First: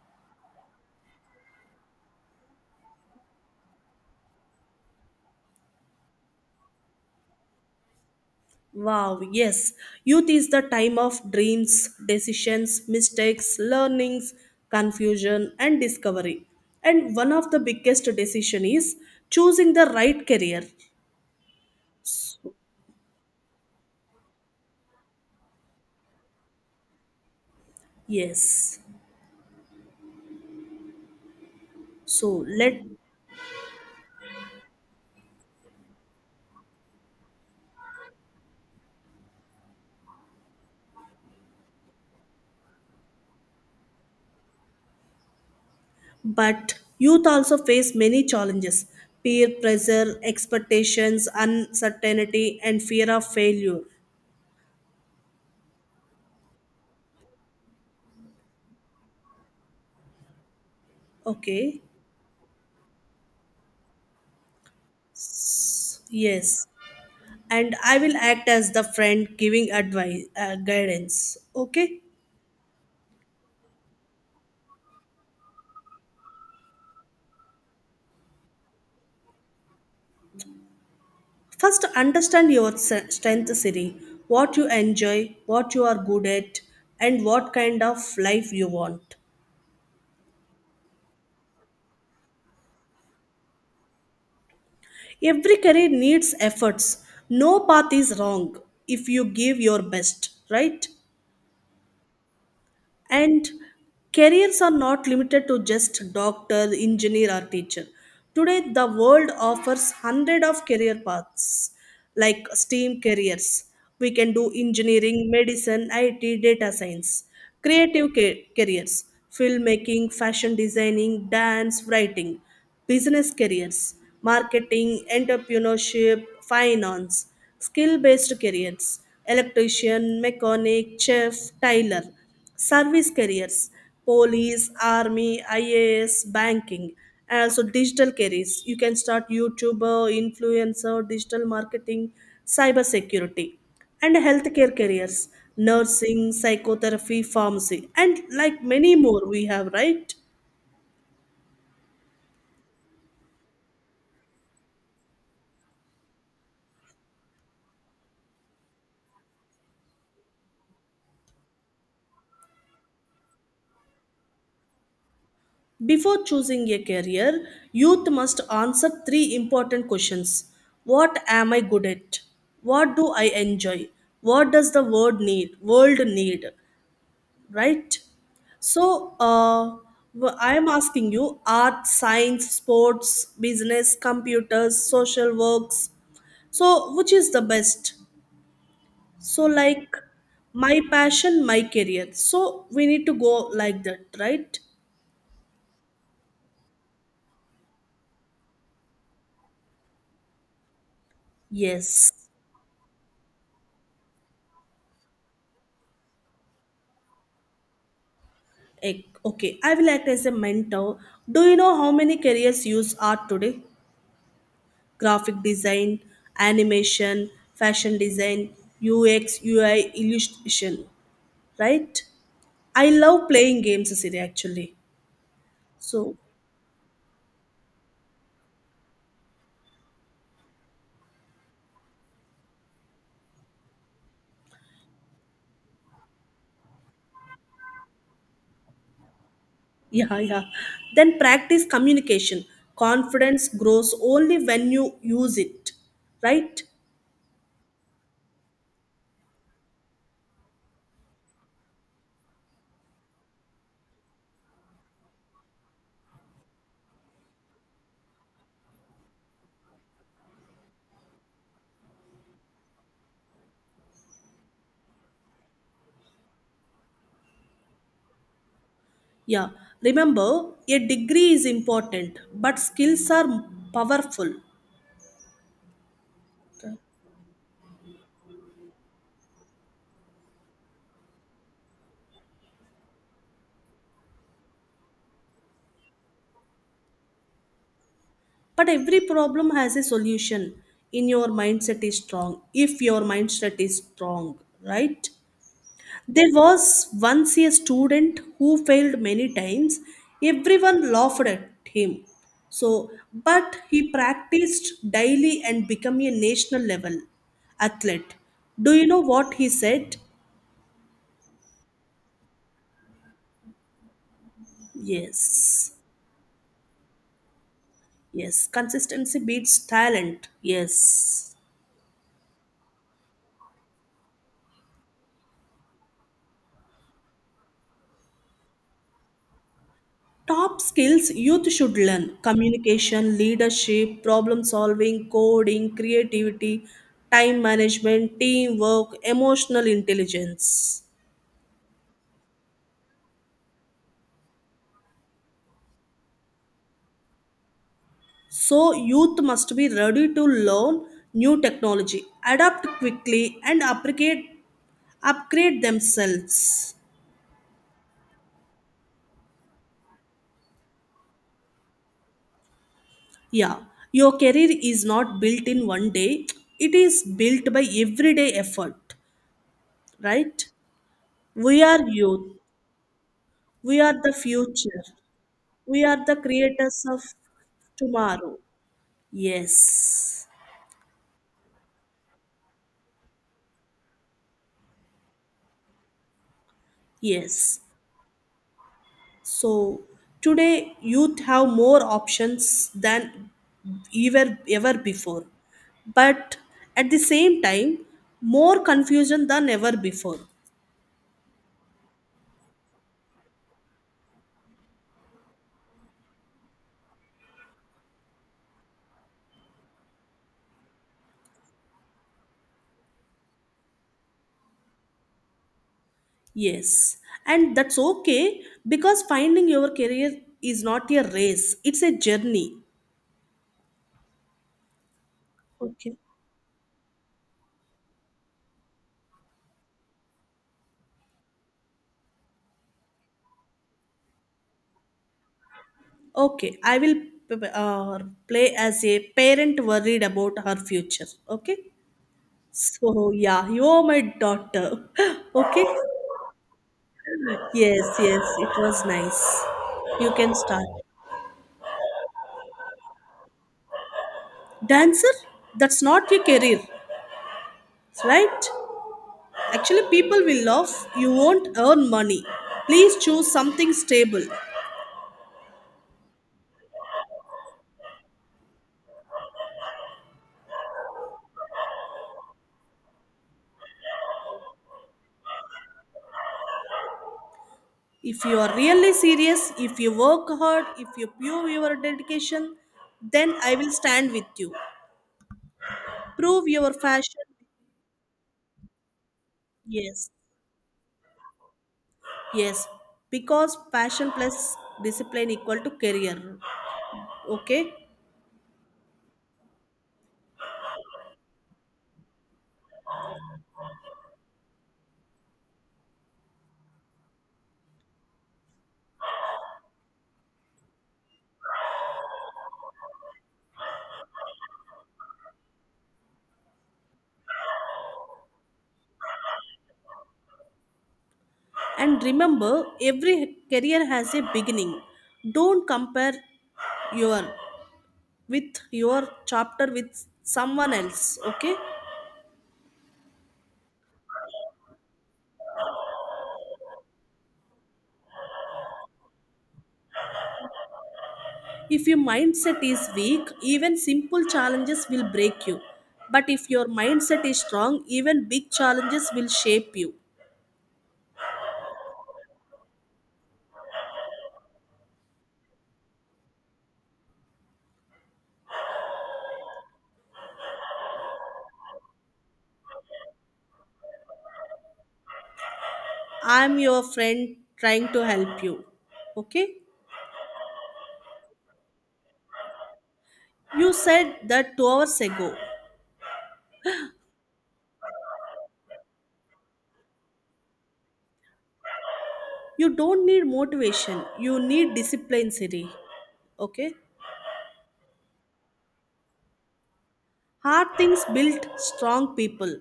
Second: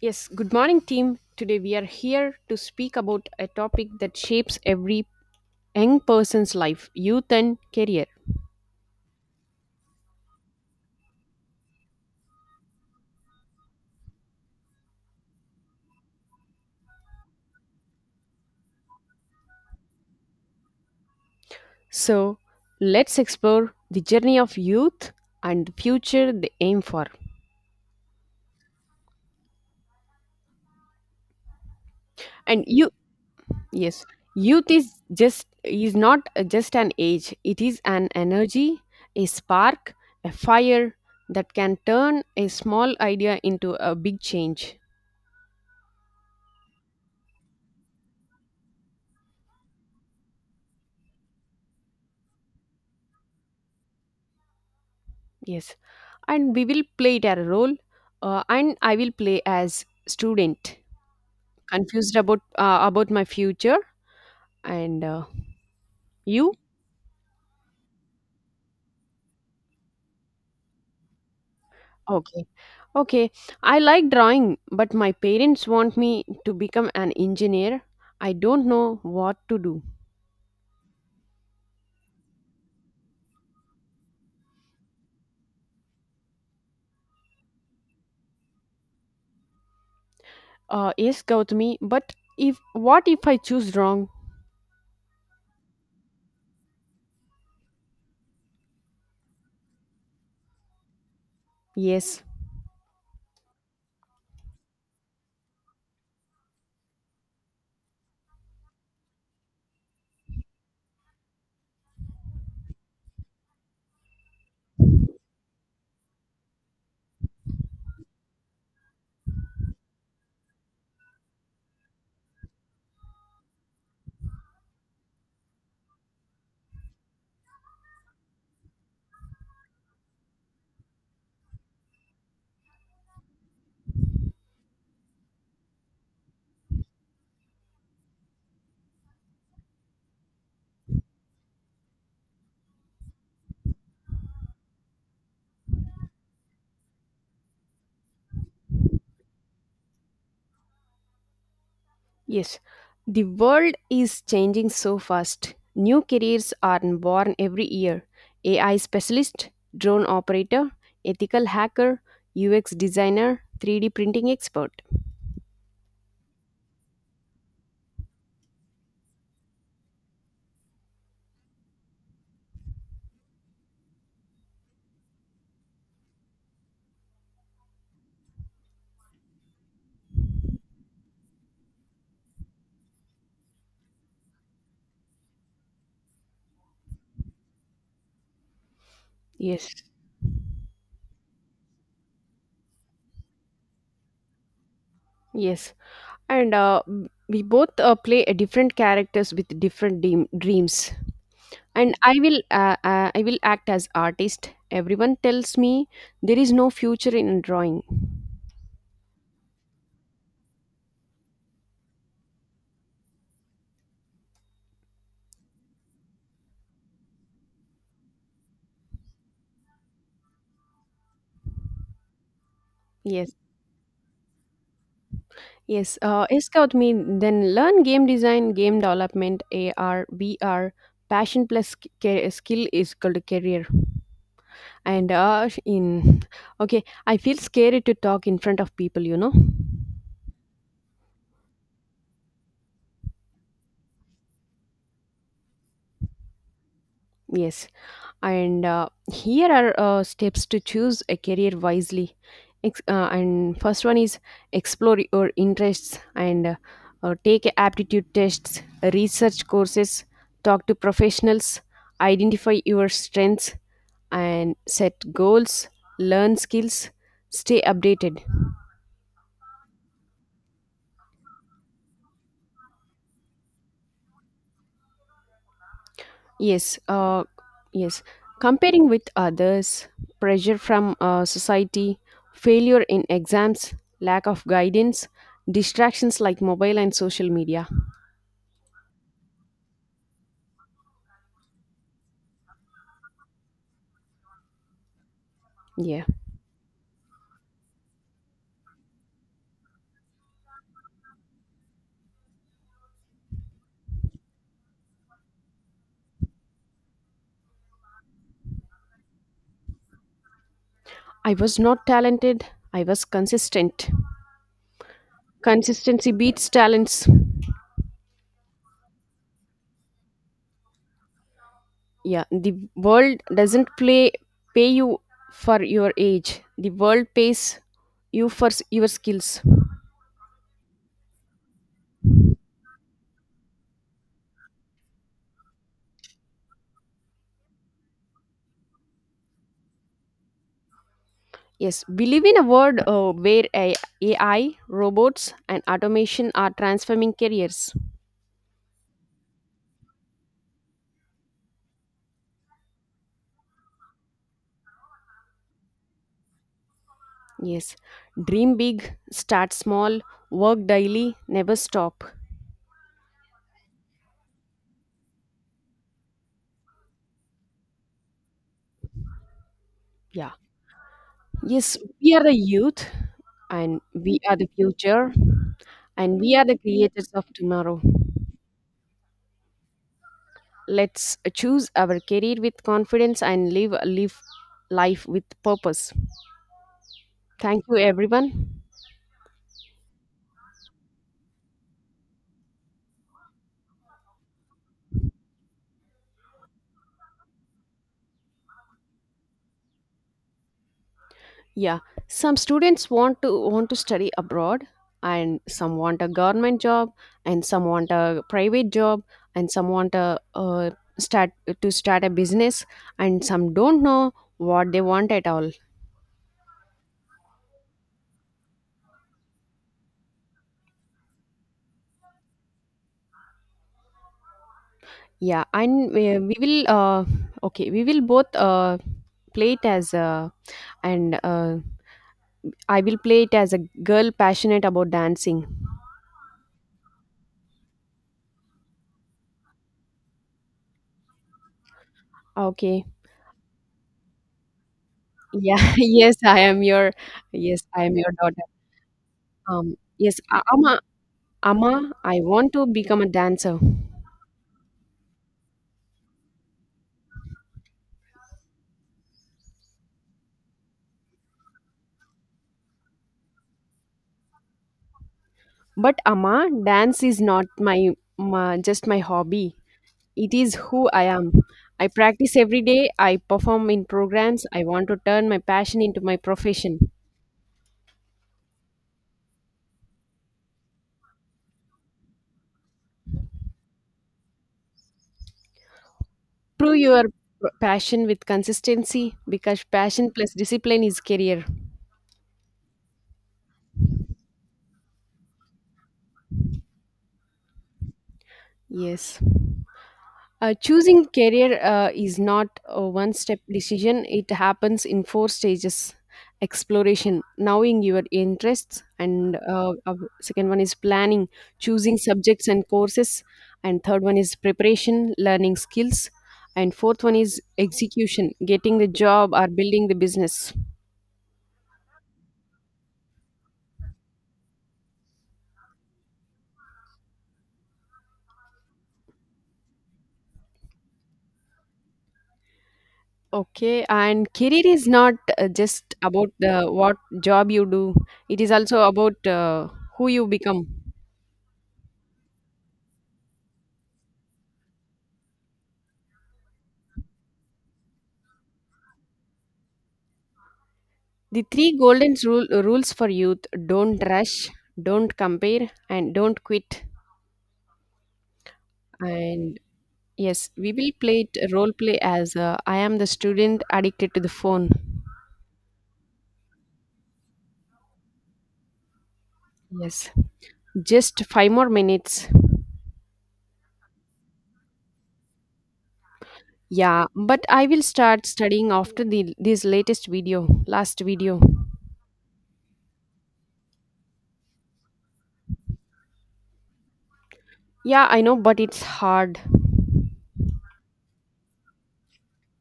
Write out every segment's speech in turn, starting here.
Yes, good morning, team. Today we are here to speak about a topic that shapes every young person's life, youth and career. Wow, yes. Youth is the time of dreams, decisions, mistakes, learnings, confusion, and discovery. And one of the biggest decision is choosing the right career. So, let's explore the journey of youth and the future they aim for. Yes. So And let you, yes, youth is just is not just an age, it is an energy, a spark, a fire that can turn a small idea into a big change. but youth also face many challenges. Peer pressure, expectations, uncertainty, and fear of failure. Yes, and we will play it as a role, and I will play as student, Okay. confused about my future. And S- you? Yes. and I will act as the friend giving advice, guidance. Okay? Okay, okay. I like drawing, but my parents want me to become an engineer. I don't know what to do. First, understand your strength, Siri. What you enjoy, what you are good at, and what kind of life you want. Yes, Gautami, but if what if I choose wrong? Every career needs efforts. No path is wrong if you give your best, right? Yes. And careers are not limited to just doctor, engineer, or teacher. Today, the world offers hundred of career paths like STEAM careers. We can do engineering, medicine, IT, data science, creative careers, filmmaking, fashion designing, dance, writing, business careers, marketing, entrepreneurship, finance, skill based careers, electrician, mechanic, chef, tailor, service careers, police, army, IAS, banking, and also digital careers. You can start youtuber, influencer, digital marketing, cyber security, and healthcare careers, nursing, psychotherapy, pharmacy, and like many more we have, right? Yes, the world is changing so fast. New careers are born every year. AI specialist, drone operator, ethical hacker, UX designer, 3D printing expert. Before choosing a career, youth must answer three important questions. What am I good at? What do I enjoy? What does the world need, right? So I am asking you art, science, sports, business, computers, social works. So which is the best? So Yes, like my passion, my career. So we need to go like that, right? yes. And we both play a different characters with different dreams. And Yes. I will act as artist. Everyone tells me there is no future in drawing. Okay, I will act as a mentor. Do you know how many careers use art today? Graphic design, animation, fashion design, UX, UI, illustration, right? I love Yes. playing games, Cecilia, actually. Yes, So, scout me. Then learn game design, game development, AR, VR, passion plus skill is called a career. And in okay, I feel scary to talk in front of people. You know. yeah, yeah. Then practice communication. Confidence grows only when you use it, right? Yes, and here are steps to choose a career wisely. And first one is explore your interests and take aptitude tests, research courses, talk to professionals, identify your strengths, and set goals, learn skills, stay updated. Yeah. Remember, a degree is important, but skills are powerful. Yes, yes. Comparing with others, pressure from society, failure in exams, lack of guidance, distractions like mobile and social media. But every problem has a solution. In your mindset is strong, if your mindset is strong, right? Yeah. There was once a student who failed many times. Everyone laughed at him. So, but he practiced daily and became a national level athlete. Do you know what he said? I was not talented, I was consistent. Yes. Consistency beats talents. Yes. Consistency beats talent. Yes. Yeah, the world doesn't play pay you for your age. The world pays you for your skills. Top skills youth should learn: communication, leadership, problem solving, coding, creativity, time management, teamwork, emotional intelligence. Yes, believe in a world where AI, robots, and automation are transforming careers. So, youth must be ready to learn new technology, adapt quickly, and upgrade themselves. Yes, dream big, start small, work daily, never stop. Yeah, your career is not built in one day, it is built by everyday effort, Yeah. right? We Yes, are we are the youth, youth, and we are the we are the future, future, we are the and we are the creators of creators of tomorrow. tomorrow. Yes, Let's choose our career with confidence and live life with purpose. yes. Thank you, everyone. So today, youth have more options than ever before, but at the same time, more confusion than ever before. Yeah, some students want to study abroad, and some want a government job, and some want a private job, and some want a start start a business, and some don't know what they want at all. Yes, and that's okay because finding your career is not a race; it's a journey. Yeah, and Okay. We will okay, we will both play it as a and I will play it as a girl passionate about dancing. Okay, I will uh, play as a parent worried about her future. Okay. Okay. So yeah, you are my daughter. Yeah, Okay. yes, I am your yes, I Yes, am your yes, daughter. it was nice. Um You yes, can start. Ama. Amma, I want to become a dancer. Dancer, that's not your career, right? Actually, people will laugh. You won't earn money. Please choose something stable. But Amma, dance is not my, my just my hobby. It is who I am. I practice every day. I perform in programs. I want to turn my passion into my profession. If you are really serious, if you work hard, if you prove your dedication, then I will stand with you. Prove your Prove your fashion. Passion with consistency because Yes, passion plus discipline is career. yes, because passion plus discipline equal to career. Okay. Yes. Choosing career is not a one step decision, it happens in four stages. Exploration, knowing your interests, and second one is planning, choosing subjects and courses, and third one is preparation, learning skills, and fourth one is execution, getting the job or building the business. And remember, every career has a beginning. Don't compare your with your chapter with someone else, okay? Okay, and career is not just about the what job you do, it is also about who you become. If your mindset is weak, even simple challenges will break you. But if your mindset is strong, even big challenges will shape you. The three rules for youth. Don't rush, don't compare, and don't quit. And yes, we will play it role play as I am the student addicted to the phone. I'm your friend trying to help you. Okay? Yes, just five more minutes. You said that 2 hours ago. Yeah, but I will start studying after the this latest video, last video. You don't need motivation, you need discipline, Siri. Okay? Yeah, I know, but it's hard. Hard things build strong people.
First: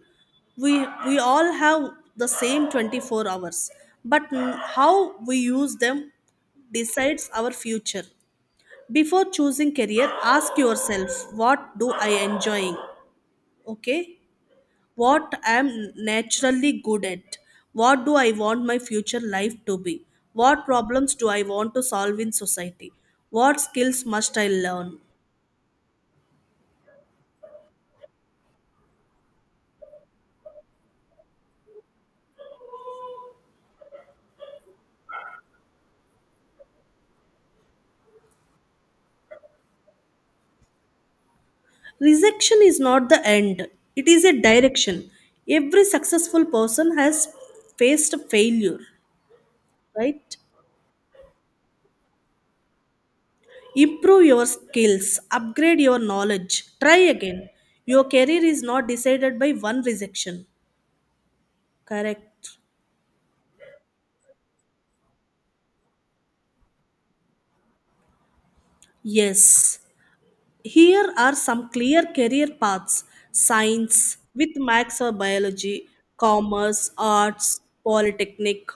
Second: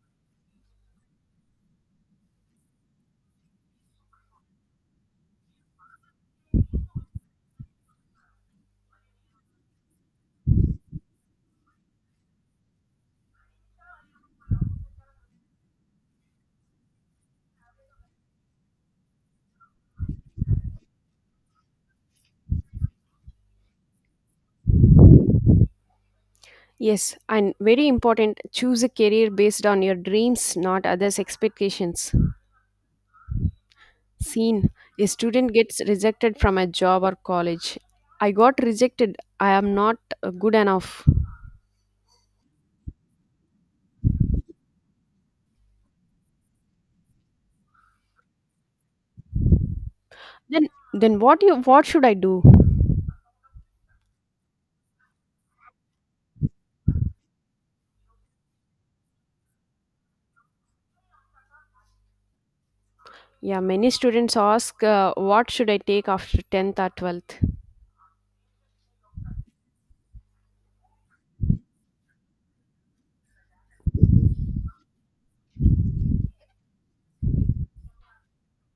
We all have the same 24 hours, but how we use them decides our future. Before choosing career, ask yourself what do I enjoying? Okay? What I am naturally good at? What do I want my future life to be? What problems do I want to solve in society? What skills must I learn? Yes, and very important, choose a career based on your dreams, not others' expectations. Scene: a student gets rejected from a job or college. I got rejected. I am not good enough. Rejection is not the end, it is a direction. Every successful person has faced failure, right? Then, then what should I do? Improve your skills, upgrade your knowledge, try again. Your career is not decided by one rejection, correct? Yeah, many students ask, what should I take after tenth or twelfth? Yes. Here are some clear career paths: science with max or biology, commerce, arts, polytechnic,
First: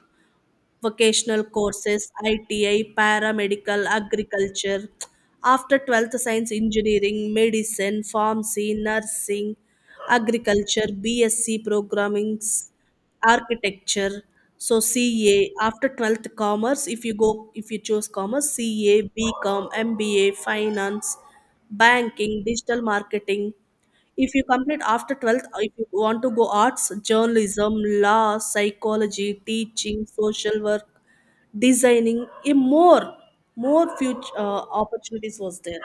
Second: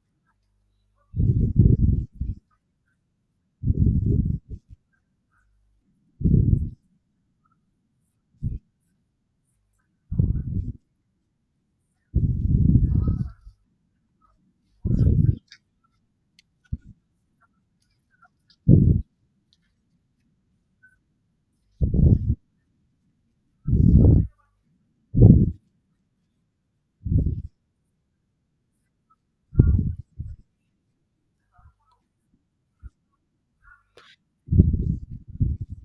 vocational courses, ITI, paramedical, agriculture. After 12th, science, engineering, medicine, pharmacy, nursing, agriculture, BSc programming, architecture. So ca after 12th commerce, if you choose commerce, CA, BCom, MBA, finance, banking, digital marketing. If you complete after 12th, if you want to go arts, journalism, law, psychology, teaching, social work, designing, a more future, opportunities was there.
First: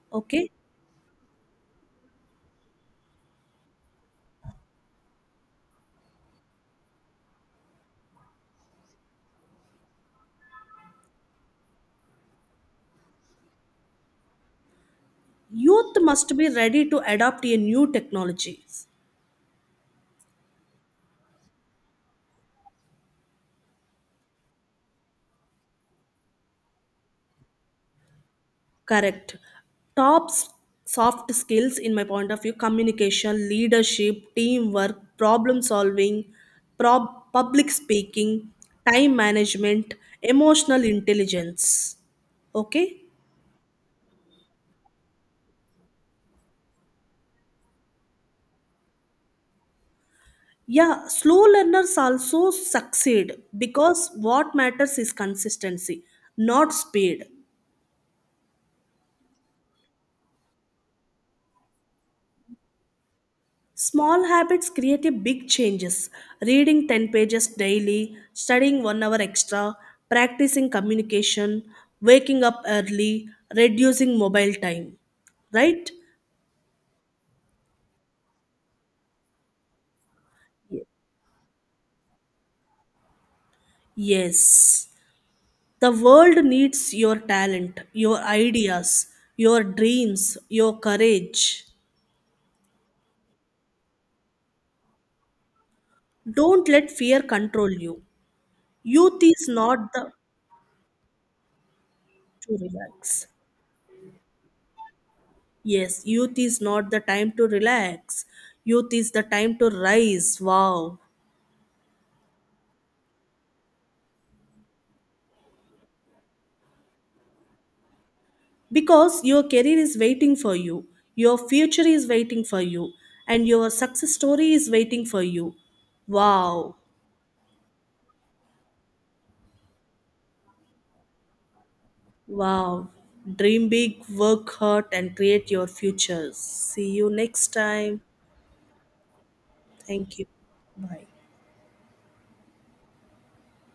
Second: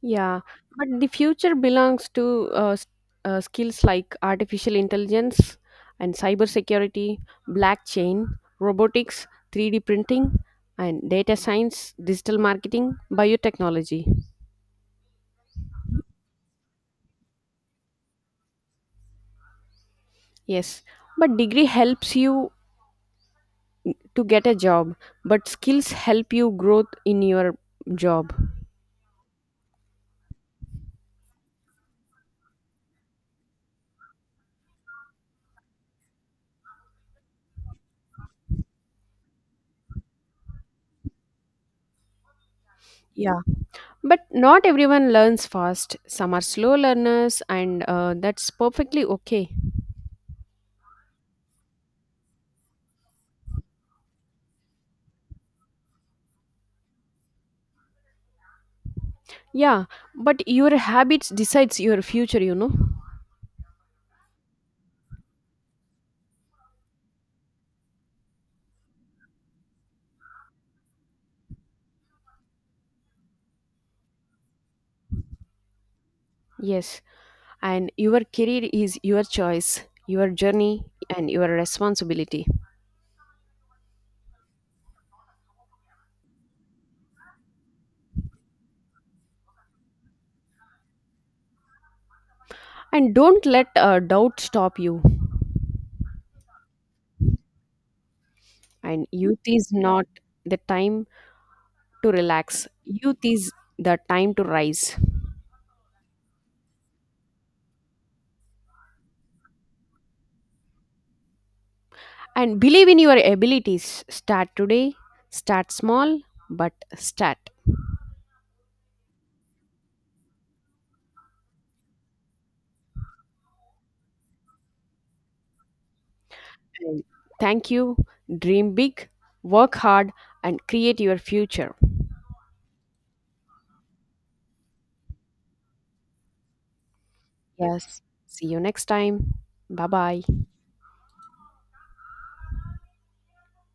Yeah, Okay. but the future belongs to uh, s- skills like artificial intelligence and cybersecurity, blockchain, robotics, 3D printing, and data science, digital marketing, biotechnology. Youth must be ready to adopt a new technology. Yes, but degree helps you to get a job, but skills help you growth in your job. Correct. Top soft skills, in my point of view, communication, leadership, teamwork, problem solving, public speaking, time management, emotional intelligence. Okay? Yeah. But not everyone learns fast. Some are slow learners, and that's perfectly okay. Yeah, slow learners also succeed because what matters is consistency, not speed. Yeah, but your habits decides your future. You know. Small habits create a big changes. Reading 10 pages daily, studying 1 hour extra, practicing communication, waking up early, reducing mobile time. Right? Yes, and your career is your choice, your journey, Ye- and your responsibility. Yes. The world needs your talent, your ideas, your dreams, your courage. And don't let doubt stop you. Don't let fear control you. And Youth youth is is not not the the time to to relax. Youth relax. is the time to rise. Yes, youth is not the time to relax. Youth is the time to rise. Wow. And believe in your abilities. Start today, start small, but start. Because your career is waiting for you, your future is waiting for you, and your success story is waiting for you. Wow. And thank you. Dream big, work hard, and create your future. Wow. Dream big, work hard, and create your futures. See you next Yes. time. See you next time. Bye Thank bye. you. Bye.